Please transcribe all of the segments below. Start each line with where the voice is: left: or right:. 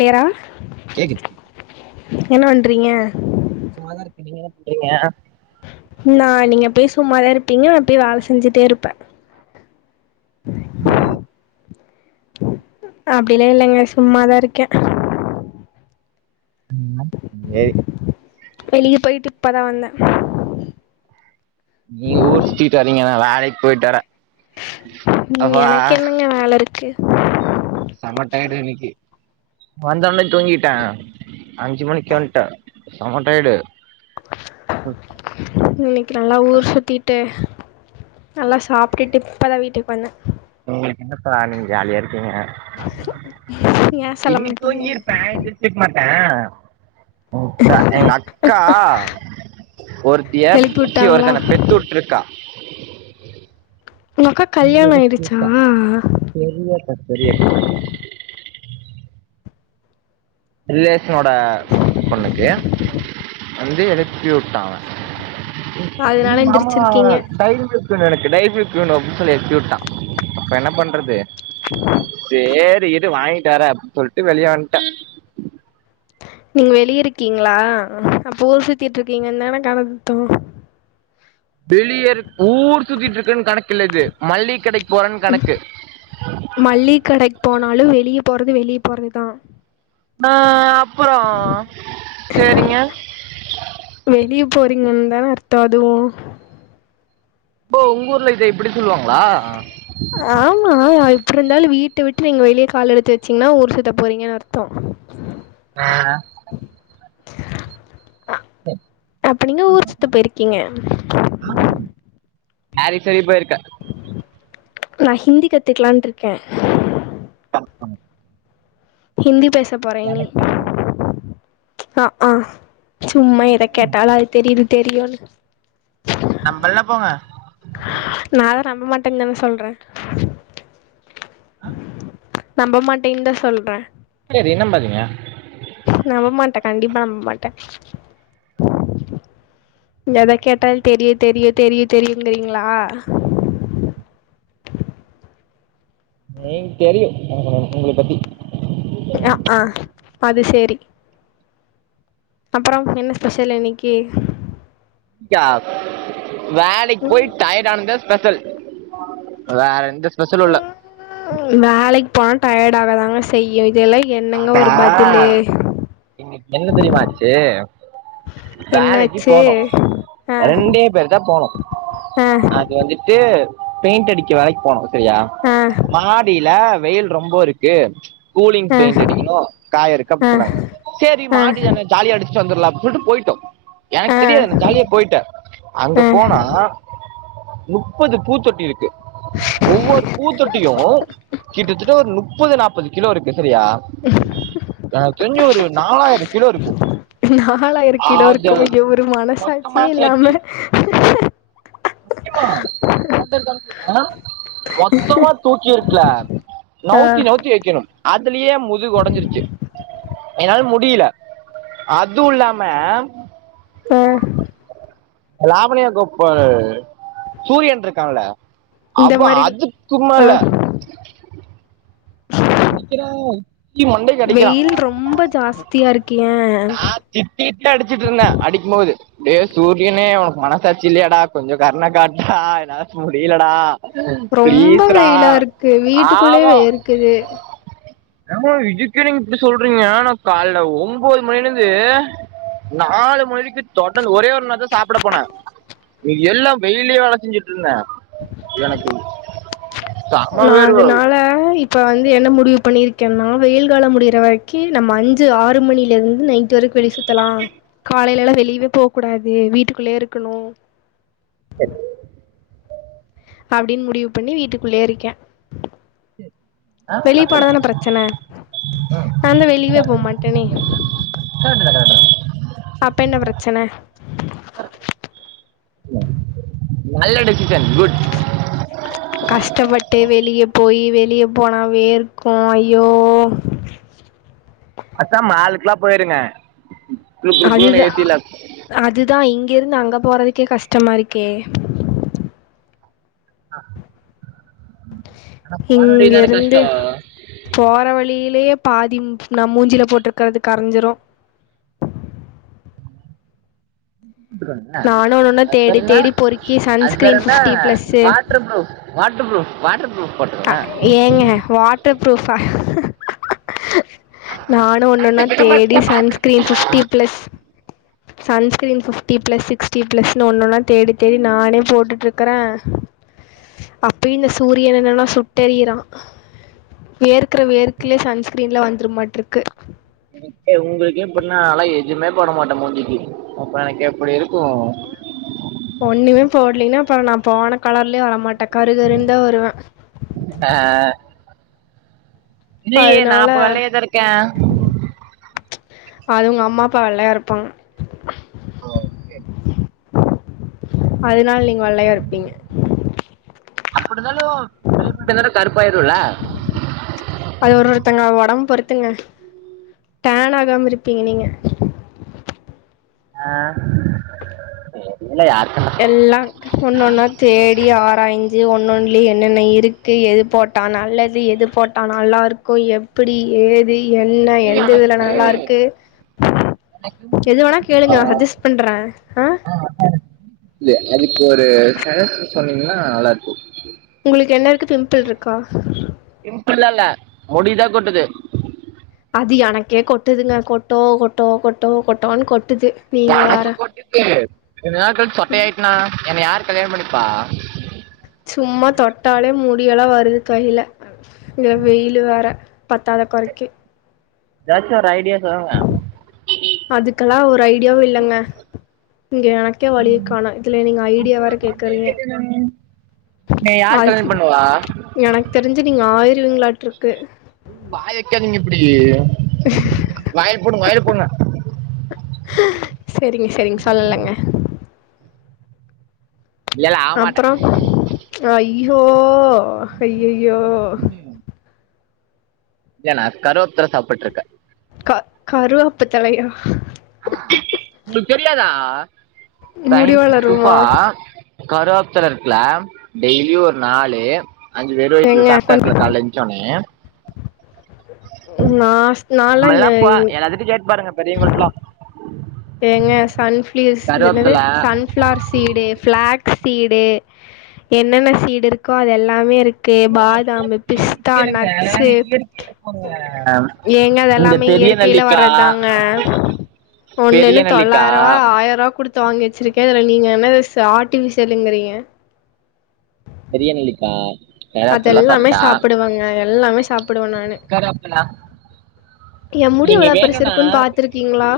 left: பேரா என்ன பண்றீங்க
right: இருங்க
left: நான் நீங்க போய் சும்மாதா இருப்பீங்க அப்டே வேல செஞ்சிட்டே இருப்பே
right: வீளா
left: அப்டிலா இல்லைங்க சும்மாதா இருக்கே
right: சும்மா சேரி
left: இப்பதா வந்த
right: நீங்கலான் வேலைக்கு போயிட்டு வர
left: ம் எனக்கு என்னங்க வேல இருக் கே
right: சமட்டாயடு இன்னிக்கு வந்தொன்னே தூங்கிட்டே அஞ்சு மணிக்கே வன்ட்ட செம டயடு ஹ
left: ன்னி கி நல்லா ஊர் சுத்திட்டு நல்லா சாப்புட்டுட்டு இப்பதா வீட்டுக்கு வந்தே
right: உங்களுக்கு என்னப்பா நீங்க ஜாலியா இருக்கீங்க
left: ஏன் சொல்ல
right: இன்னி
left: மாட்டீங்க
right: தூங்கிருப்பே எந்திருச்சிக்மாட்டே எங்க அக்கா ஒருத்திய
left: எழுப்பி
right: ச்சீ
left: விட்டாங்களா
right: ஒருத்தன பெத்துவுட்டுருக்கா
left: உங்க அக்கா கல்யாணோ ஆயிடிச்சா
right: பெரிய அக்கா பெரிய அக்கா இல்லேஸ் ன்னோட பொண்ணுக்கு வந்து எழுப்பியு டா அவே நீ
left: அதனால
right: மாமா ஆவர
left: எந்திரிச்சிருக்கீங்க
right: டைம் த்துனு எனக்கு டைமில்க் வேணு த்து எக்யூட்டா அப்ப என்ன பண்றது சே த் இரு வாங்கிட்டுவரே அப்பிடின்னு சொல்ட்டு வெளிய வந்ட்டே
left: நீங்க வெளியிருக்கீங்களா அப்ப ஊர் சுத்திட்டுருக்கீங்கதான கணத்தோ
right: பெளியருக் ஊர் சுத்திட்டு இருக்குன்னு கணக்கு இல்ல இது மல்லிகடைக்கு போறே கணக்கு
left: ட்றது வெளிய போறதுதா
right: ஆ அப்புறோ சேரிங்க
left: பிங்கனுதான அர்த்தோ அதுவு
right: போ உங்கூர்ல இதே இப்பிடி சொல்லுவாங்களா
left: ப்ருந்தாலு வீட்ட விட்டு நீங்க வெளியே கால் எடுத்து வச்சீங்கன்னா ஊர் சுத்த போறீங்கனு அர்த்தோ
right: ஆ
left: [inaudible] அப்ப நீங்க ஊர்சுத்த போயிருக்கீங்க
right: மாரி சரி போயிருக்க
left: நா ஹிந்தி கத்துக்லான்ருக்கே
right: அ‌ ஆ
left: ஹிந்தி பே ச போறே இனி
right: தெரியும்
left: அ ஆ சும்மா எத கேட்டாலு அது தெரியு‌ இது தெரியுனு
right: நம்பல்னா போங்க
left: நா தா நம்ப மாட்டென் தான சொல்றே
right: அ
left: நம்ப மாட்டேன் தா சொல்றே
right: ஏ நம்பலயா
left: நம்ப மாட்டே கண்டிப்பா நம்ப மாட்டே எத கேட்டாலு தெரியு தெரியு தெரியு தெரியுங்கிறீங்ளா
right: ஏங் தெரியு உங்ள உங்கள பத்தி
left: ஆ ஆ அது சேரி அப்பறொ என்ன ஸ்பெஷல் இன்னக்கி
right: க்யா வேலைக்
left: ம்
right: போய் டயர்ட் ஆன தா ஸ்பெஷல் வேற எந்த ஸ்பெஷலும் இல்லை
left: வேலைக் போனா டயர்ட் ஆகதாங்க செய்யு
right: அதா இன்னக்கி என்ன தெரிமா ஆச்சு வேலைக்கு
left: என்னாச்சு
right: போனோ
left: ஆ
right: ரெண்டே பேரு தா போனோ
left: ஆ
right: அது வந்துட்டு பெயிண்ட் அடிக்க வேலைக் போனோ செரியா
left: ஆ ஆ
right: மாடில வெயில் ரொம்ப இருக்கு கூலிங் பெயிண்ட் அடிக்கணு காய இருக்கு
left: ஆ
right: அப்டி சொன்னாங்க சேரி
left: ஆ
right: மாடி தான ஜாலியா அடிச்சுட்டு வந்துர்லா அப்பி சொல்ட்டு போயிட்டோ
left: ஆ
right: எனக் தெரியாது நா
left: ஆ
right: ஜாலியா போயிட்டே அங்க போனா முப்பது பூத்தொட்டி இருக்கு ஒவ்வொரு பூத்தொட்டியு கிட்டத்தட்ட ஒரு முப்பது நாப்பது கிலோ இருக்கு சரியா எனக் தெருஞ்சு ஒரு நாலாயிர கிலோ இருக்கு
left: நாலாயிர கிலோ இருக்கும அய்யோ ஒரு மனசாட்சியே இல்லாம
right: [inaudible] ஆ மொத்தமா தூக்கி இருக்குல
left: ஆ
right: நவுத்தி நவுத்தி வக்கெணும் அதுலயே முதுகு ஓடைஞ்சிருச்சு என்னால முடியல அதுவு இல்லாம
left: ஆ
right: லாவணியா கோப்பள் சூரியன் இருக்காங்கள
left: இந்த
right: அவ
left: மாரி
right: அதுக்கு
left: ஆ
right: மேல தீ
left: வெயில் ரொம்ப ஜாஸ்த்தியா இருக்
right: நா திட்டிட்டே அடிச்சிட்டு இருந்தே அடிக்கும் போது டேய் சூரியனே ஓனக்கு மனசாச்சி இல்லையாடா கொஞ்ச கரண காட்டுடா என்னால முடியலடா
left: ரொம்ப
right: ப்ளீஸ்ரா
left: வெயிலா இருக்கு வீட்டுக்குள்ளயே வேருக்குது
right: ஆ இதுக்கே நீங்க இப்டி சொல்றீங்க நா கால்ல ஓம் ஓம்பது மணிலந்து நாலு மணிக்கு தொடர் ஒரே ஒரு நேர சாப்ட போன மீதி எல்லா வெயில்லே வேல செஞ்சுட்டு இருந்தே எனக்கு செம்ம வேறுவே
left: இப்ப வந்து என்ன முடிவு பண்ணிருக்கேன்னா வெயில் காலம் முடிற வரைக்கு நம்ம அஞ்சு ஆறு மணில இருந்து நைட் வரைக்கு வெளி சுத்தலா காலையல எல்லா வெளியவே போக கூடாது வீட்டுக்குள்ளயே இருக்கணு அப்டின் முடிவு பண்ணி வீட்டுக்குள்ளேயே இருக்கே
right: ஆ,
left: வெளிய
right: தப்பில்ல.
left: போனாதானே பிரச்சன நாந்த வெளியவே போ மாட்டேனே
right: தான், தான்.
left: அப்ப என்ன பிரச்சன
right: நல்ல டிசிசன் குட்
left: கஷ்டப்பட்டு வெளியே போய் வெளியே போனாவே வேர்க்கு ஐய்யோ
right: அக்கா மாலுக்கெல்லா போயிருங்க குளு குளு குளுன்னு
left: அதுதா
right: ஏசியில்
left: அதுதா இங்க இருந்து அங் அங்க போறதுக்கே கஷ்டமா இருக்கே
right: ஆ
left: இங்க இருந்து
right: கஷ்டம்
left: போற வழியிலேயே பாதி ம் நா மூஞ்சில போட்ருக்கறது கரைஞ்சிரு
right: த்துக்கு
left: நானு ஒன்னொன்னா
right: அது பேரு
left: தேடி
right: என்ன
left: தேடி பொறுக்கி
right: அது பேரு
left: சன்ஸ்கிரீன்
right: என்ன
left: fifty plus
right: water proof water proof water proof
left: அ ஏங்க வாட்டர் ப்ரூஃபா ஹ் நானு ஒண்ணு ஒண்ணா தேடி sunscreen fifty plus sunscreen fifty plus sixty ப்ளஸ்ன்னு ஒண்ணுன்னா தேடி தேடி நானே போட்டுட்டு இருக்கறே அப்பயு இந்த சூரியன் என்னன்னா சுட்டெறிறா வேற்கிற வேர்க்கலே சன்ஸ்கிரீன்ல வந்துரு மாட் இருக்கு
right: என உங்களுக்கே இப்டினா நாலா எதுமே போட மாட்டே மூஞ்சிக்கு அப்ப எனக்கு எப்டி இருக்கு
left: ஒண்ணுமே போட்லீன்னா அப்பற நா போன கலர்லயே வரட்டே கருகருந்தா வருவே
right: ஆ இல்லையே நா அப்ப வெள்ளையாதா இருக்கே
left: அது உங்க அம்மா அப்பா வெள்ளையா இருப்பாங்க
right: ஆ ஓகே
left: அதனால நீங்க வெள்ளையா இருப்பீங்க
right: அ இருந்தாலு வெயிலுக்கு கருப்பாயிருவேல
left: த்துங்க டேன் ஆகாம இருப்பீங்க நீங்க
right: ஆ இல்ல யார் கண்டா
left: எல்லா ஒன்னொன்னா தேடி ஆராஞ்சு ஒன்னொன்னலயு என்னென்ன இருக்கு எது போட்டா நல்லது எது போட்டா நல்லா இருக்கு எப்படி ஏது என்ன எந்த இதுல நல்லா இருக்கு எது வேணா
right: ஆ
left: கேளுங்க சஜ்ஜஸ்ட் பண்றே ஆ
right: இல்ல அதுக்கு ஒரு கலர் சொன்னீங்கன்னா நல்லா இருக்கு
left: உங்களுக்கு எல்லாருக்கு பிம்பிள் இருக்கா
right: பிம்புல்லா இல்ல முடிதா கொட்டுது
left: அது எனக்கே கொட்டுதுங்க கொட்டோ கொட்டோ கொட்டோ கொட்டோனோனு கொட்ட கொட்டுது நீங்க வேற
right: எனக்கு கொட்டுது கொஞ்ச நாள் கழுச்சு சொட்டயாருச்னா என்ன யாரு கல்யாணம் பண்ணிப்பா
left: சும்மா தொட்டாலே முடியெல்லா வருது கையில இதுல வெயிலு வேற பத்தாத கொறைக்கு
right: எதாச்சு ஒரு ஐடியா சொல்லுங்க
left: அதுக்கெல்லா ஒரு ஐடியாவு இல்லங்க இங்க எனக்கே வழிய கானாய் இதுல நீங்க ஐடியா வேற கேக்குறீங்க
right: என்னய யாரு கல்யாண
left: அதுசி
right: பண்ணுவா
left: எனக்கு தெரிஞ்சு நீங்க ஆயிர தருவிங்களாட்டு இருக்கு
right: உம் வாய வெக்காதீங்க இப்டி வாய்ல போடுங்க வாய்ல பூன
left: ம் சரிங்க சரிங்க சொல்லலங்க
right: இல்ல இல்ல ஆக மாட்டேன்
left: அப்றம் அயி ய்யோ ஹய்யய் ய்யோவ்வ்
right: இல்ல நா கருவாத்தர சாப்புட்ருக்கே
left: க கருவாப்ப தழயா
right: ஆமா உங்ளுக் தெரியாதா?
left: முடிவளருமா
right: கருவாப்தழ இருக்குல டெய்லி ஒரு நாலு அஞ்சு வெறு வயித்ல
left: ஏங்க பண்
right: சாப்டாப்ள காலைல எஞ்ச்ச உடனே
left: நா நாலா இந்த
right: நம்மல்லா பா எல்லாத்துட்ட கேட்டு பாருங்க பெரியவுங்கள்டலா
left: ஏங்க சன்ஃப்ளியஸ் என்னது சன்ஃப்ளார் சீடு ஃபிளாக்ஸ் சீடு என்னென்ன சீடு இருக்கோ அது எல்லாமே இரு க்கு பாதாமு பிஸ்தா
right: கேளுங்க
left: நட்ஸு
right: இயற்கையில போங்க
left: ஏங்க
right: இந்த
left: அதெல்லாமே
right: பெரிய
left: இயற்கைல
right: நெல்லிக்காய்
left: வர்றதுதாங்க
right: பெரிய
left: ஒன்னென்னு தொள்ளாயருவா
right: நெல்லிக்காய்
left: ஆயருவா குடுத்து வாங்கி வச்சிருக்கே இதுல நீங்க என்னது ச ஆர்டிஃபிஷியலுங்கிறீங்க
right: பெரிய நெல்லிக்காய் கருவேப்பிலாம்
left: அதெல்லாமே
right: சாப்பிட்டா
left: சாப்புடுவங்க எல்லாமே சாப்புடுவ நானு
right: கருவேப்பிலை
left: எ முடி எவ்ள
right: நீங்கள் வேணும்னா
left: பெருசுருக்குன் பாத்துருக்கீங்ளா?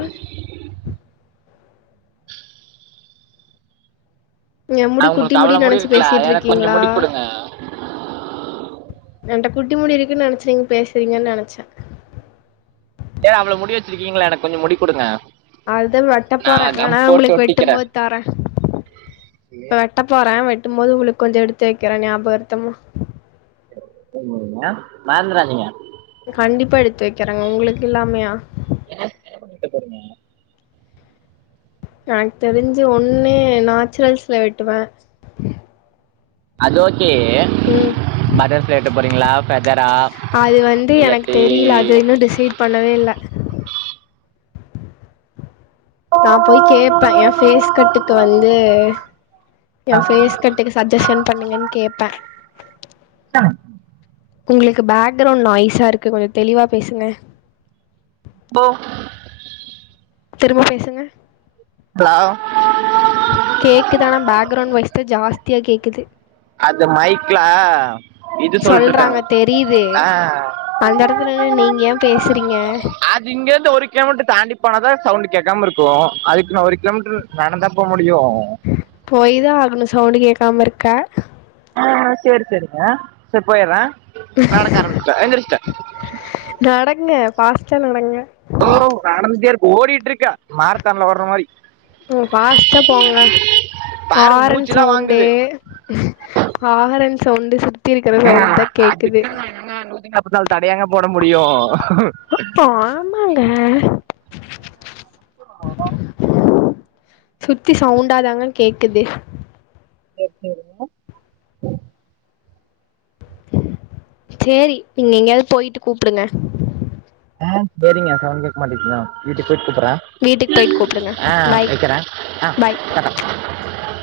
left: எ முடி குட்டி
right: அவங்களுக்கு
left: முடி
right: அவ்வளோ
left: நெனச்சு
right: இருக்குல்ல எனக்கு கொஞ்சம்
left: பேசிட்ருக்கீங்களா
right: முடி கொடுங்க
left: என்ட்ட குட்டி முடி இரு க்குன் நெனச்சு நீங்க பேசுறீங்கன் நனச்சே
right: ஏ அவ்ள முடி வச்சிருக்கீங்ல எனக்கு கொஞ்சொ முடி குடுங்க
left: அதுதா வெட்டப் போறே வேனா ஒங்களுக்கு வெட்டும்
right: ஒட்டிக்கிறேன்
left: போது தரே இப்ப வெட்ட போறே வெட் டும் போது உங்களுக் கொஞ்ச எடுத்து வக்கிறே ஞாபகர்த்தமா
right: செரிங்க மறந்துராதீங்க
left: கண்டிப்பா எடுத்து வக்கிறெங்க உங்களுக் இல்லாமயா
right: வெட்டப் போறீங்க
left: எனக் தெருஞ்சு ஒன்னு நாச்சுரல்ஸ்ல வெட்டுவே
right: அது ஓ கே
left: ம்
right: பட்டர்ஃப்ளை வெட்ட போறீங்களா ஃபெதரா
left: அது வந்து எனக்கு
right: இல்லாட்டி
left: தெரியில அது இன்னு டிசைட் பண்ணவே இல்ல நா போய் கேப்ப எ ஃபேஸ்கட்டுக்கு வந்து எ ஃபேஸ் கட்டுக்கு சஜ்ஜஷன் பண்ணுங்கன் கேப்ப
right: [unintelligible]
left: உங்ளுக்கு பேக்கிரவுண்ட் நாய்ஸா இருக்கு கொஞ்சொ தெளிவா பேசுங்க
right: போ
left: திரும்ப பேசுங்க
right: [unintelligible]
left: கேக்குதானா பேக்கிரவுண்ட் வைஸ்தா ஜாஸ்தியா கேக்குது
right: அது மைக்லா இது சொல்ட்டுருக்காங்க
left: சொல்கிறாங்க தெரியுது
right: அ
left: அந்த இடத்துல நின்னு நீங்கள் ஏன் பேசுகிறீங்க
right: அது இங்கருந்து ஒரு கிலோமீட்டர் தாண்டி போனதா சவுண்ட் கேட்காம இருக்கு அதுக்கு நா ஒரு கிலோமீட்டர் நடந்தாபோ முடியு
left: போய்தா ஆகணு சவுண்ட் கேக் க்காமர்க்க
right: ஆ சேரி சேரிங்க சேரி போய்றே நடக்க ஆரம்பிச்டே எந்திச்டே
left: பாஸ்டா நடங்க
right: ஓ நடந்தே இருக் ஓடிட்டுருக்கா மாரத்தான்ல ஓடற மாரி
left: ம் பாஸ்டா போங்க
right: பாருங்க மூச்சுலாம்
left: ஆரன்சவுண்டு
right: வாங்குது
left: ஆரஞ் சவுண்டு சு
right: ஆ [unintelligible] [unintelligible] தடையாங்க போட முடியு
left: ஆமாங்க
right: ஆமா
left: சுத்தி சவுண்டாதாங்க கேக்குது
right: எப்பிடிருந்து
left: சேரி நீங்க எங்கேயாது போயிட்டு கூப்டுங்க
right: ஆ சேரிங்க சவுன்ட் கேக்மாட்டுது தா வீட்டு போயிட்டு கூப்பறே
left: வீட்டுக்கு போயிட்டு கூப்பிடுங்க
right: ஆ
left: பாய்
right: வைக்கறே
left: பாய்
right: ஆ [unintelligible]